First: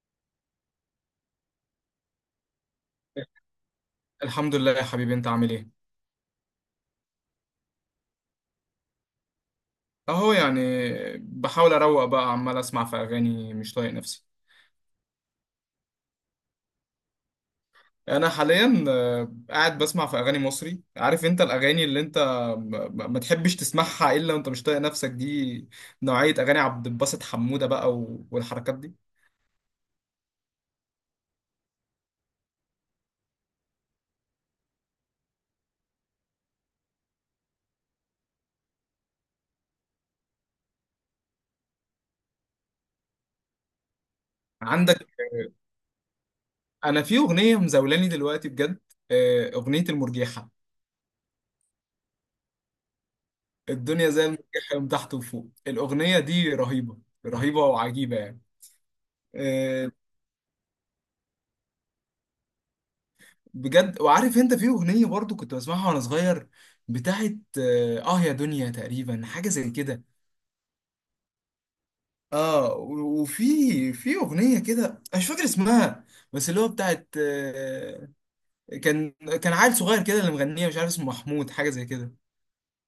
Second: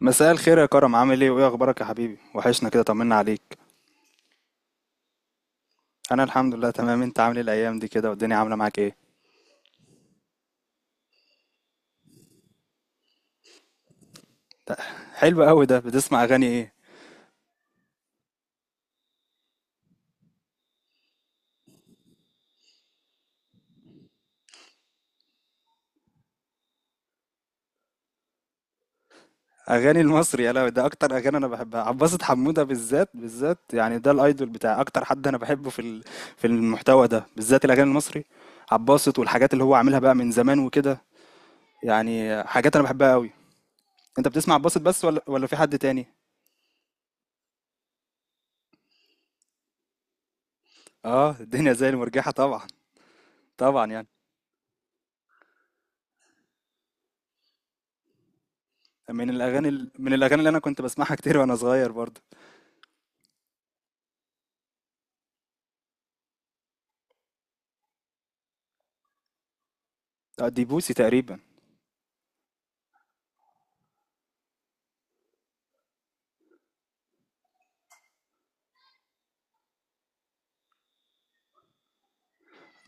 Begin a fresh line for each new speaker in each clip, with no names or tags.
مساء الخير يا كرم، عامل ايه وايه اخبارك يا حبيبي؟ وحشنا كده، طمنا عليك.
الحمد لله يا حبيبي، انت عامل ايه؟
انا الحمد لله تمام. انت عامل ايه الايام دي كده والدنيا عامله معاك ايه؟
اهو يعني. بحاول اروق بقى، عمال اسمع في اغاني، مش طايق نفسي.
حلو قوي، ده بتسمع اغاني ايه؟
انا حاليا قاعد بسمع في اغاني مصري. عارف انت الاغاني اللي انت ما تحبش تسمعها الا وانت مش طايق نفسك دي؟ نوعية اغاني عبد الباسط حمودة بقى والحركات دي.
اغاني المصري؟ يا لهوي، ده اكتر اغاني انا بحبها. عباسة حمودة بالذات بالذات يعني، ده الايدول بتاعي، اكتر حد انا بحبه في في المحتوى ده بالذات، الاغاني المصري. عباسة والحاجات اللي هو عاملها بقى من زمان وكده، يعني حاجات انا بحبها قوي. انت بتسمع عباسة بس
عندك،
ولا في حد تاني؟
انا في اغنية مزولاني دلوقتي بجد. اغنية المرجيحة.
اه، الدنيا زي المرجحة طبعا، طبعا يعني.
الدنيا زي المرجيحة من تحت وفوق، الاغنية دي رهيبة. رهيبة وعجيبة يعني.
من الاغاني
آه،
من الاغاني اللي انا كنت بسمعها كتير وانا صغير برضه.
بجد. وعارف انت في اغنيه برضو كنت بسمعها وانا صغير، بتاعت يا دنيا تقريبا، حاجه زي كده.
آه، دي بوسي تقريبا.
وفي اغنيه كده أنا مش فاكر اسمها، بس اللي هو بتاعت كان كان عيل صغير كده اللي مغنيه، مش عارف اسمه محمود، حاجه زي كده،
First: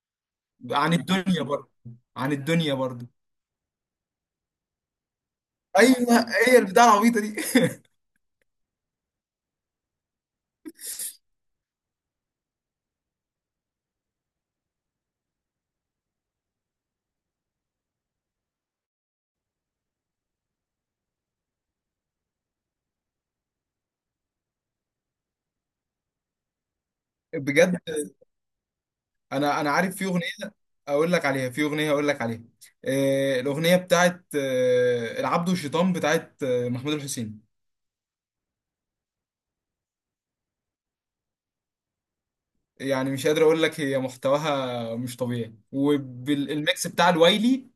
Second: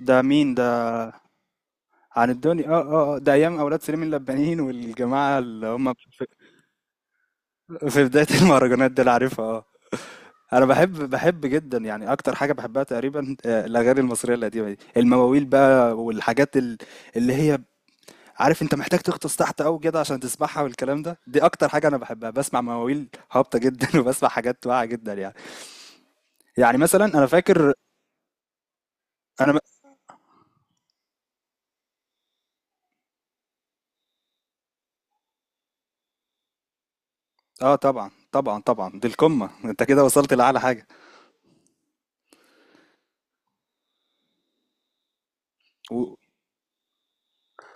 ده مين ده؟
عن الدنيا برضو.
عن
عن
الدنيا
الدنيا
اه
برضو،
اه آه، ده ايام اولاد سليم اللبانيين والجماعه اللي هم في
ايوه، هي البتاع العبيطه دي.
في بدايه المهرجانات دول، عارفها اه. انا بحب جدا، يعني اكتر حاجه بحبها تقريبا آه، الاغاني المصريه القديمه دي، المواويل بقى والحاجات اللي هي، عارف انت، محتاج تغطس تحت قوي كده عشان تسمعها والكلام ده. دي اكتر حاجه انا بحبها، بسمع مواويل هابطه جدا وبسمع حاجات واعيه جدا يعني. يعني مثلا انا فاكر،
بجد،
انا
انا عارف في اغنيه اقول لك عليها، في اغنيه اقول لك عليها. الاغنيه بتاعت العبد والشيطان، بتاعت محمود الحسين.
آه طبعًا، طبعًا، طبعًا، دي القمة. أنت كده وصلت لأعلى حاجة.
يعني مش قادر اقول لك، هي محتواها مش طبيعي،
و
والميكس بتاع الوايلي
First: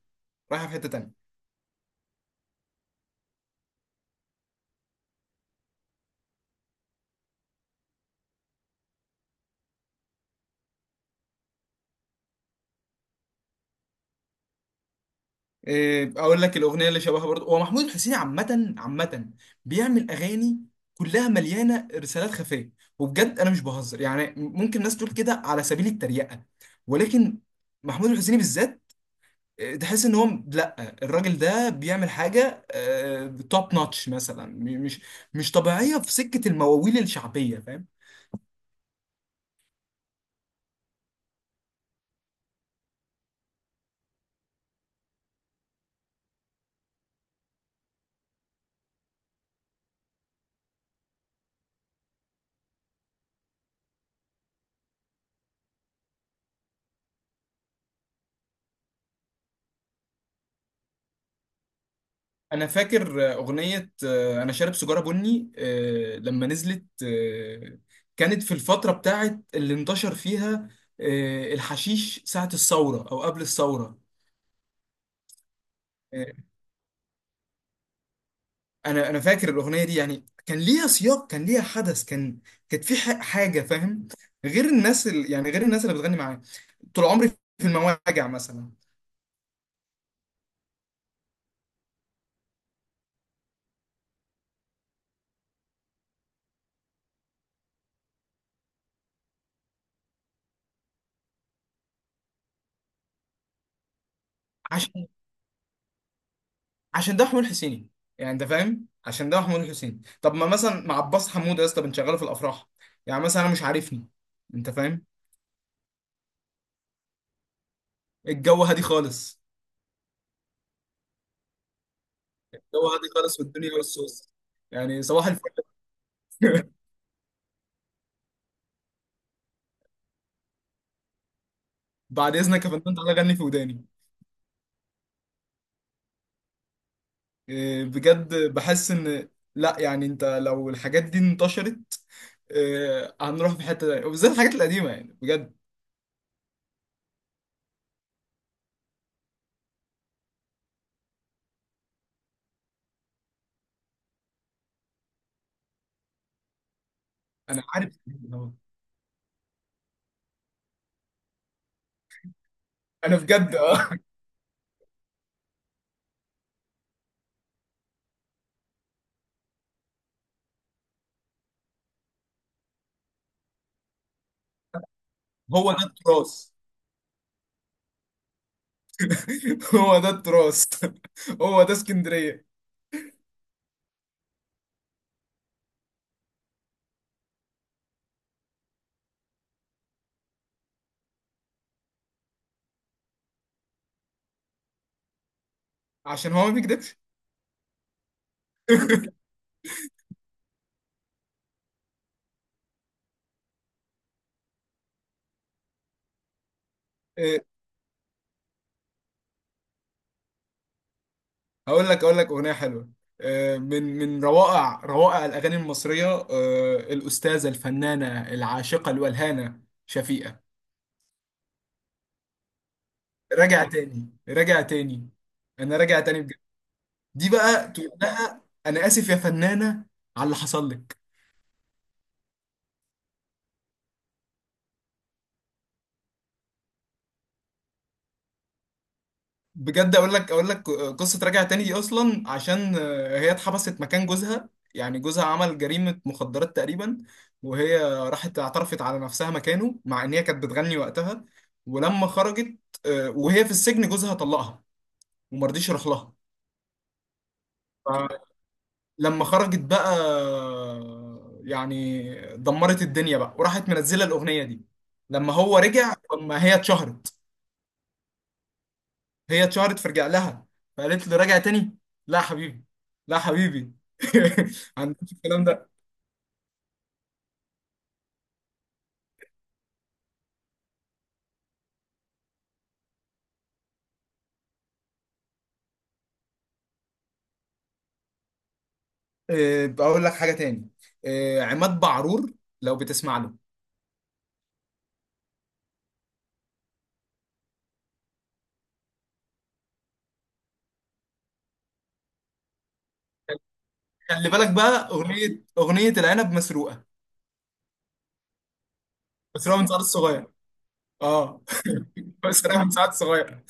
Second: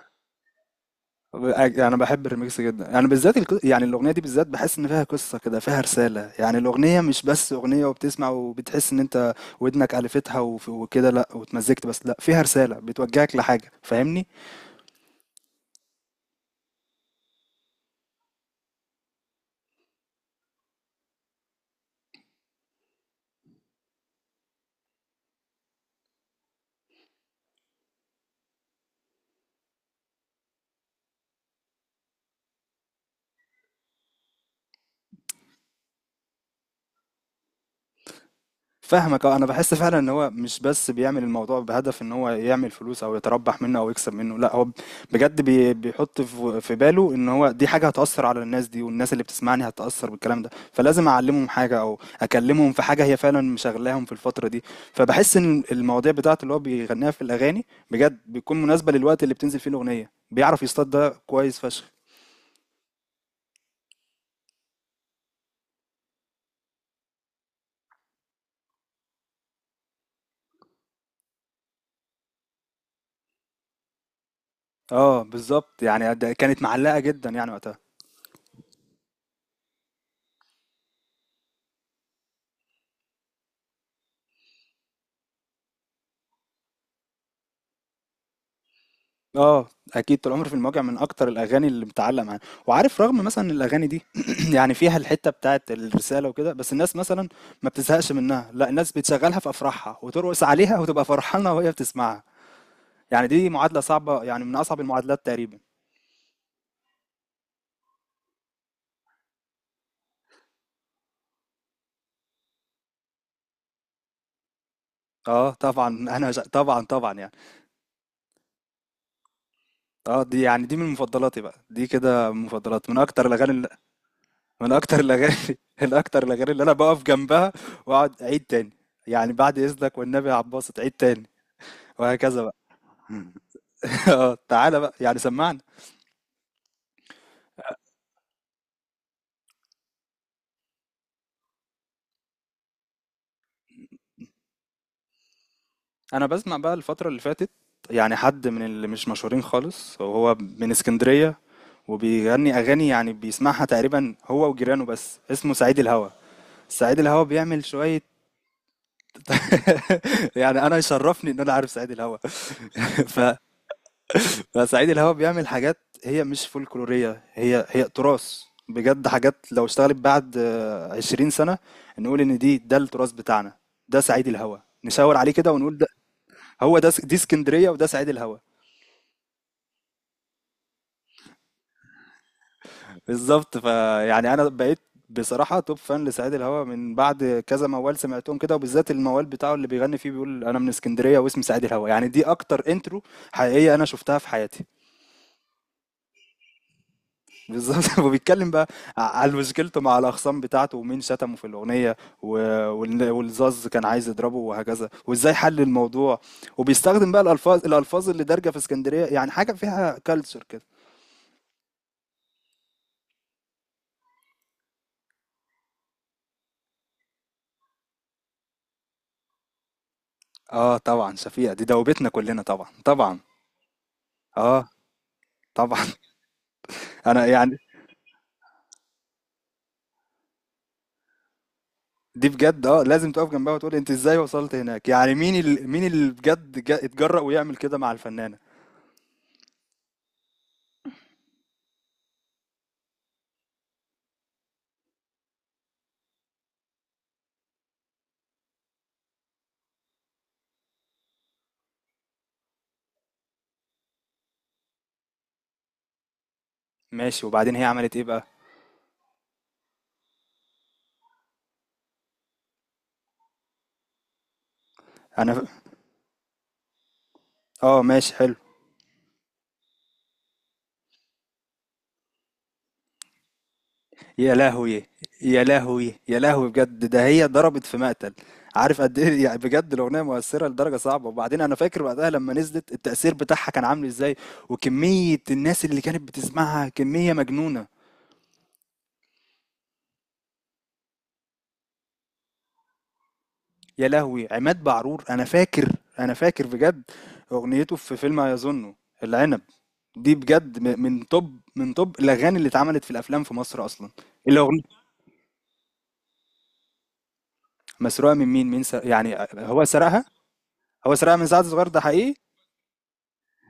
رايحه في حته تانيه.
أج، أنا باحب الRemix جدًا. أنا بالذات الق يعني، الأغنية دي بالذات باحس إن فيها قصة كده، فيها رسالة. يعني الأغنية مش بس أغنية وبتسمع وبتحس إن أنت ودنك ألفتها وف وكده لأ، واتمزجت بس لأ، فيها رسالة، بتوجهك لحاجة، فاهمني؟
إيه، اقول لك الاغنيه اللي شبهها برضه، هو محمود الحسيني عامه عامه بيعمل اغاني كلها مليانه رسالات خفيه. وبجد انا مش بهزر، يعني ممكن ناس تقول كده على سبيل التريقه، ولكن محمود الحسيني بالذات، إيه، تحس ان هو، لا، الراجل ده بيعمل حاجه توب نوتش مثلا، مش طبيعيه في سكه المواويل الشعبيه، فاهم؟
فاهمك اه. انا بحس فعلا ان هو مش بس بيعمل الموضوع بهدف ان هو يعمل فلوس او يتربح منه او يكسب منه. لا هو بجد بيحط في باله ان هو دي حاجه هتاثر على الناس دي، والناس اللي بتسمعني هتاثر بالكلام ده، فلازم اعلمهم حاجه او اكلمهم في حاجه هي فعلا مشغلاهم في الفتره دي. فبحس ان المواضيع بتاعته اللي هو بيغنيها في الاغاني بجد بيكون مناسبه للوقت اللي بتنزل فيه الاغنيه، بيعرف يصطاد ده كويس فشخ.
انا فاكر اغنيه انا شارب سيجاره بني، لما نزلت، كانت في الفتره بتاعت اللي انتشر فيها الحشيش، ساعه الثوره او قبل الثوره.
اه بالظبط، يعني
آه،
ده كانت معلقه جدا يعني وقتها.
انا فاكر الاغنيه دي، يعني كان ليها سياق، كان ليها حدث، كانت في حاجه، فاهم؟ غير الناس يعني غير الناس اللي بتغني معاه طول عمري، في المواجع مثلا.
اه، اكيد طول عمري في المواجع من اكتر الاغاني اللي متعلقه معايا. وعارف، رغم مثلا إن الاغاني دي يعني فيها الحته بتاعت الرساله وكده، بس الناس مثلا ما بتزهقش منها، لا الناس بتشغلها في افراحها وترقص عليها وتبقى فرحانه وهي بتسمعها. يعني دي معادله صعبه، يعني من اصعب المعادلات تقريبا.
عشان ده حمود حسيني، يعني انت فاهم، عشان ده حمود حسيني. طب ما مثلا مع عباس حمود يا اسطى، بنشغله في الافراح، يعني مثلا، انا مش عارفني، انت فاهم؟
اه طبعا انا طبعا طبعا يعني.
الجو هادي خالص،
اه دي يعني دي من مفضلاتي بقى، دي كده من
الجو
مفضلات، من
هادي
اكتر
خالص
الاغاني.
والدنيا والصوص،
من اكتر
يعني صباح
الاغاني
الفل.
الاكتر الاغاني اللي انا بقف جنبها واقعد اعيد تاني. يعني بعد اذنك والنبي يا عباس تعيد تاني،
بعد
وهكذا بقى.
اذنك يا فندم، تعالى غني في وداني.
آه، تعالى بقى يعني سمعنا.
إيه، بجد بحس ان، لا، يعني انت لو الحاجات دي انتشرت، إيه، هنروح في حته تانية، وبالذات الحاجات القديمه، يعني بجد.
انا بسمع بقى الفترة اللي فاتت يعني حد من اللي مش مشهورين خالص، وهو من اسكندرية، وبيغني اغاني يعني بيسمعها تقريبا هو وجيرانه بس، اسمه سعيد الهوى. سعيد الهوى
انا
بيعمل
عارف.
شوية يعني انا يشرفني ان انا عارف سعيد الهوى.
انا
ف...
بجد. اه
فسعيد الهوى بيعمل حاجات هي مش فولكلورية، هي تراث. بجد حاجات لو اشتغلت بعد 20 سنة نقول ان دي ده التراث بتاعنا. ده سعيد الهوى، نشاور عليه كده
هو
ونقول
ده التراث.
هو ده. دي اسكندريه وده سعيد الهوى.
هو ده التراث. هو ده اسكندريه.
بالظبط. فيعني انا بقيت بصراحه توب فان لسعيد الهوى من بعد كذا موال سمعتهم كده، وبالذات الموال بتاعه اللي بيغني فيه، بيقول انا من اسكندريه واسمي سعيد الهوى. يعني دي اكتر انترو حقيقيه انا شفتها في حياتي.
عشان هو ما بيكدبش.
بالظبط وبيتكلم بقى على مشكلته مع الاخصام بتاعته، ومين شتمه في الاغنيه و- والزاز كان عايز يضربه وهكذا، وازاي حل الموضوع. وبيستخدم بقى
آه،
الالفاظ اللي دارجه في اسكندريه، يعني حاجه فيها كالتشر كده.
هقول لك اغنيه حلوه، من روائع روائع الاغاني المصريه، الاستاذه الفنانه العاشقه الولهانه شفيقه.
آه طبعًا شفيقة، دي دوّبتنا كلّنا طبعًا، طبعًا،
راجع تاني، راجع
آه،
تاني. انا
طبعًا،
راجع تاني بجد.
أنا
دي
يعني
بقى تقول لها انا اسف يا فنانه على اللي حصل لك.
دي بجد آه، لازم تُقف جنبها وتقول أنتِ إزاي وصلتِ هناك. يعني مين ال مين اللي بجد ج اتجرأ ويعمل كده مع الفنانة؟
بجد، اقول لك قصه راجع تاني دي. اصلا عشان هي اتحبست مكان جوزها، يعني جوزها عمل جريمه مخدرات تقريبا، وهي راحت اعترفت على نفسها مكانه، مع ان هي كانت بتغني وقتها. ولما خرجت، وهي في السجن، جوزها طلقها ومرضيش يروح لها.
ماشي، وبعدين هي عملت إيه بقى؟
فلما خرجت بقى، يعني دمرت الدنيا بقى، وراحت منزله الاغنيه دي. لما
أنا ف
هو رجع، لما هي اتشهرت،
آه ماشي حلو.
هي اتشهرت فرجع لها، فقالت له: راجع تاني؟ لا حبيبي، لا حبيبي.
يا لهوي!
عندك
يا
الكلام ده.
لهوي! يا لهوي بجد، ده هي ضربت في مقتل. عارف قد إيه يعني بجد الأغنية مؤثّرة لدرجة صعبة؟ وبعدين أنا فاكر وقتها لمّا نزلت التأثير بتاعها كان عامل إزاي، وكمية الناس اللي كانت بتسمعها كمية مجنونة.
بقول لك حاجه تاني. عماد بعرور، لو بتسمع له.
يا لهوي، عماد بعرور، انا فاكر، انا فاكر بجد اغنيته في فيلم يظن، العنب. دي بجد من توب، من توب الاغاني اللي اتعملت في الافلام في مصر اصلا.
خلي بالك
الاغنيه
بقى، اغنيه العنب مسروقه.
مسروقه من مين؟ مين؟ يعني
مسروقه
هو
من سعد
سرقها؟
الصغير.
هو سرقها من
اه.
سعد صغير ده حقيقي؟
مسروقه من سعد الصغير.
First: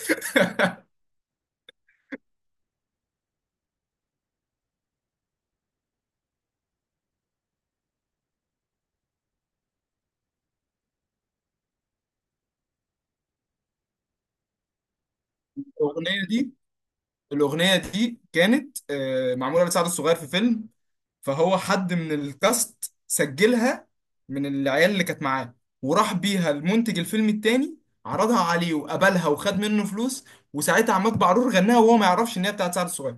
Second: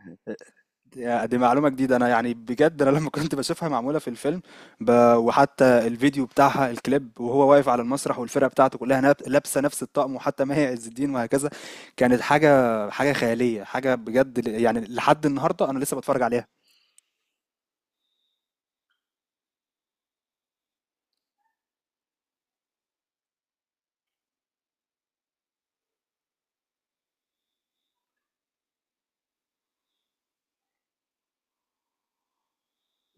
يا، دي معلومة جديدة. أنا يعني بجد أنا لما كنت بشوفها معمولة في الفيلم ب... وحتى الفيديو بتاعها الكليب، وهو واقف على المسرح والفرقة بتاعته كلها لابسة نفس الطقم، وحتى ماهي عز الدين وهكذا، كانت حاجة، حاجة خيالية، حاجة بجد يعني لحد النهاردة أنا لسه بتفرج
الاغنيه
عليها.
دي الاغنيه دي كانت معموله لسعد الصغير في فيلم، فهو حد من الكاست سجلها، من العيال اللي كانت معاه، وراح بيها المنتج الفيلم التاني، عرضها عليه وقبلها، وخد منه فلوس. وساعتها عماد بعرور غناها وهو ما يعرفش ان هي بتاعت سعد الصغير.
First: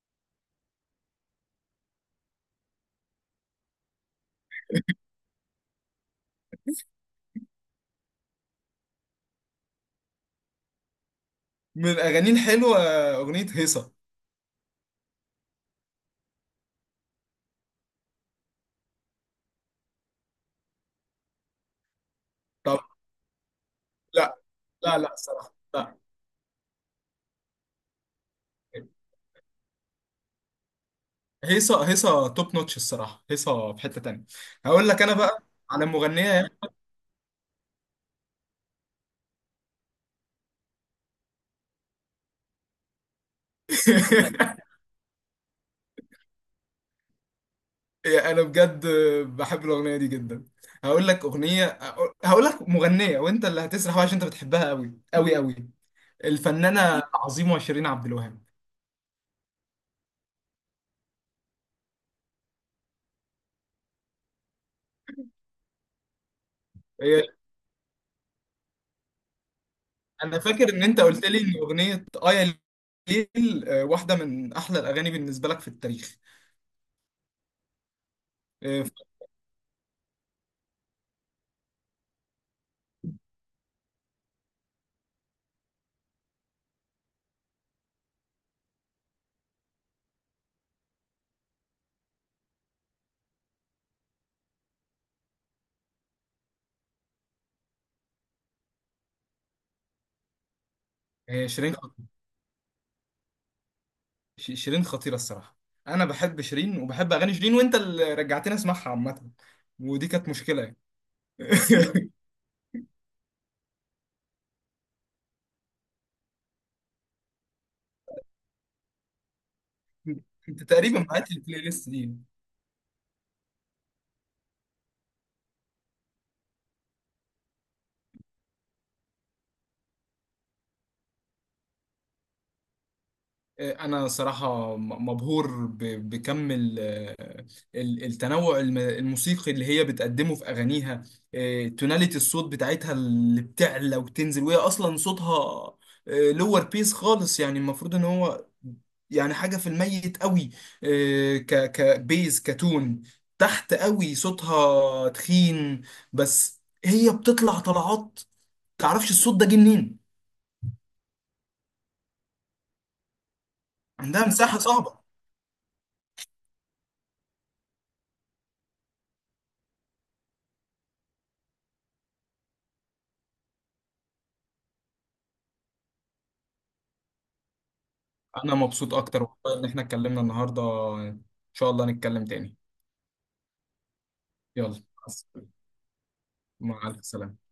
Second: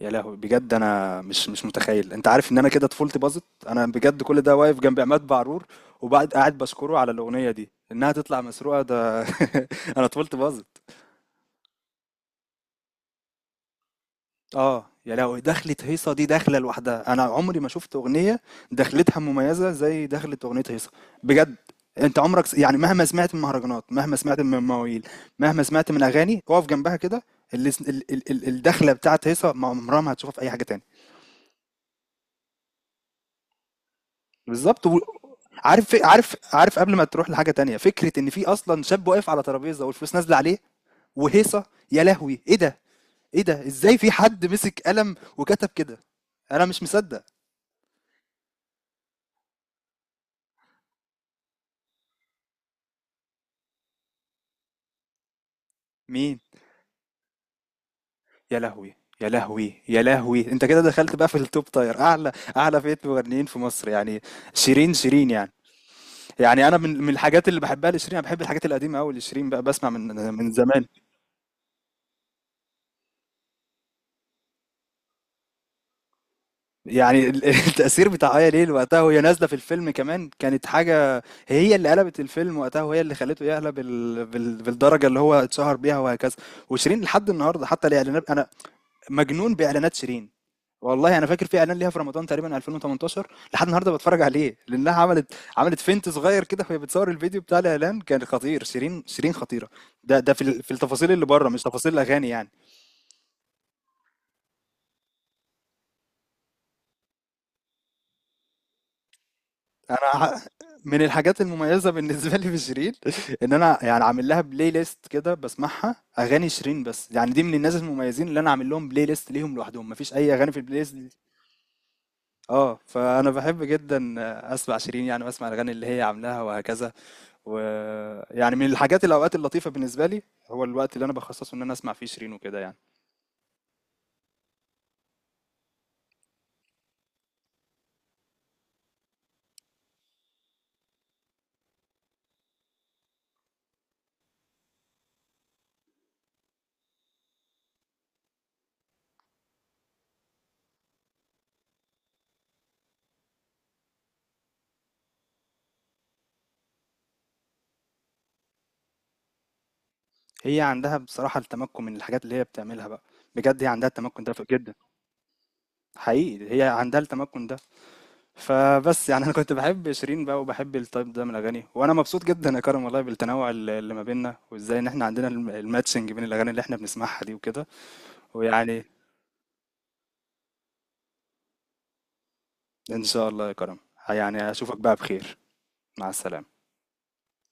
يا لهوي بجد، أنا مش متخيل. أنت عارف إن أنا كده طفولتي باظت؟ أنا بجد كل ده واقف جنب عماد بعرور وبعد قاعد بشكره على الأغنية دي إنها تطلع مسروقة ده! أنا طفولتي باظت.
من الاغاني الحلوه، اغنيه هيصه.
آه، يا لهوي، دخلة هيصة دي دخلة لوحدها. أنا عمري ما شُفت أغنية دخلتها مميزة زي دخلة أغنية هيصة، بجد. أنت عمرك س يعني
طب
مهما سمعت من مهرجانات، مهما
لا،
سمعت من
لا،
مواويل،
لا، الصراحه
مهما سمعت
لا.
من أغاني، أقف جنبها كده. اللي س ال ال ال الدخلة بتاعة هيصة ما عمرها ما هتشوفها في أي حاجة تاني.
هيصه، هيصه توب نوتش الصراحه، هيصه في حته تانيه.
بالضبط.
هقول
و
لك انا بقى على
عارف ف عارف
مغنيه.
عارف قبل ما تروح لحاجة تانية، فكرة إن في أصلًا شاب واقف على ترابيزة والفلوس نازلة عليه وهيصة! يا لهوي! إيه ده، إيه ده، إزاي في حد مسك قلم وكتب كده؟ أنا مش مصدق.
يا، انا بجد بحب الاغنيه دي جدا. هقول لك اغنيه، هقول لك مغنيه، وانت اللي هتسرح بقى عشان انت بتحبها قوي قوي قوي:
مين؟
الفنانه عظيمه شيرين عبد الوهاب.
يا لهوي، يا لهوي، يا لهوي، انت كده دخلت بقى في التوب تاير، اعلى اعلى فئة مغنيين في مصر يعني. شيرين، شيرين يعني. يعني انا من
هي-
الحاجات اللي بحبها لشيرين، انا بحب الحاجات القديمة قوي لشيرين بقى، بسمع من
انا
من
فاكر ان
زمان.
انت قلت لي ان اغنيه يا ليل، واحده من احلى الاغاني بالنسبه لك في التاريخ.
يعني التأثير بتاع آية ليل
آه،
وقتها
ف-
وهي نازلة في الفيلم كمان كانت حاجة. هي اللي قلبت الفيلم وقتها، وهي اللي خلته يعلى بالدرجة اللي هو اتشهر بيها وهكذا. وشيرين لحد النهاردة، حتى الإعلانات أنا مجنون بإعلانات شيرين. والله أنا فاكر في إعلان ليها في رمضان تقريبًا 2018 لحد النهارده باتفرّج عليه، لأنها عملت فينت صغير كده وهي بتصوّر الفيديو بتاع الإعلان كان خطير. شيرين، شيرين خطيرة. ده في في التفاصيل اللي برّه،
هي
مش
شيرين
تفاصيل
خطيرة.
الأغاني يعني.
شيرين خطيره الصراحه. انا بحب شيرين وبحب اغاني شيرين، وانت اللي رجعتني اسمعها عامه، ودي
أنا
كانت
ح
مشكله يعني.
من الحاجات المميزة بالنسبة لي في شيرين إن أنا يعني عامل لها Play list كده، باسمعها أغاني شيرين بس. يعني دي من الناس المميزين اللي أنا عامل لهم Play list ليهم لوحدهم، ما فيش أي أغاني في
انت
الPlay list
تقريبا
دي.
بعت لي البلاي ليست دي.
آه، فأنا باحب جدًا أسمع شيرين يعني، وأسمع الأغاني اللي هي عاملاها وهكذا. ويعني من الحاجات، الأوقات اللطيفة بالنسبة لي هو الوقت اللي أنا بخصصه إن أنا أسمع فيه شيرين وكده يعني.
انا صراحه مبهور بكم التنوع الموسيقي اللي هي بتقدمه في اغانيها. إيه، توناليتي الصوت بتاعتها اللي بتعلى وتنزل، وهي اصلا صوتها لور بيس خالص، يعني المفروض ان هو يعني حاجه في الميت قوي. إيه، كبيز كتون، تحت قوي، صوتها تخين، بس هي بتطلع طلعات، تعرفش الصوت ده جه منين.
هي عندها بصراحة التمكن من الحاجات اللي هي بتعملها بقى. بجد هي عندها التمكن
عندها
ده
مساحه
جدا،
صعبه.
حقيقي هي عندها التمكن ده. فبس يعني أنا كنت بحب شيرين بقى وبحب التايب ده من الأغاني، وأنا مبسوط جدا يا كرم والله بالتنوع اللي ما بيننا، وإزاي إن إحنا عندنا الماتشنج بين الأغاني اللي إحنا بنسمعها دي وكده
انا
ويعني.
مبسوط اكتر والله ان احنا اتكلمنا النهارده. ان شاء الله نتكلم تاني.
إن شاء الله يا كرم، يعني
يلا، مع
أشوفك بقى بخير.
السلامة.
مع السلامة
مع الف سلامة.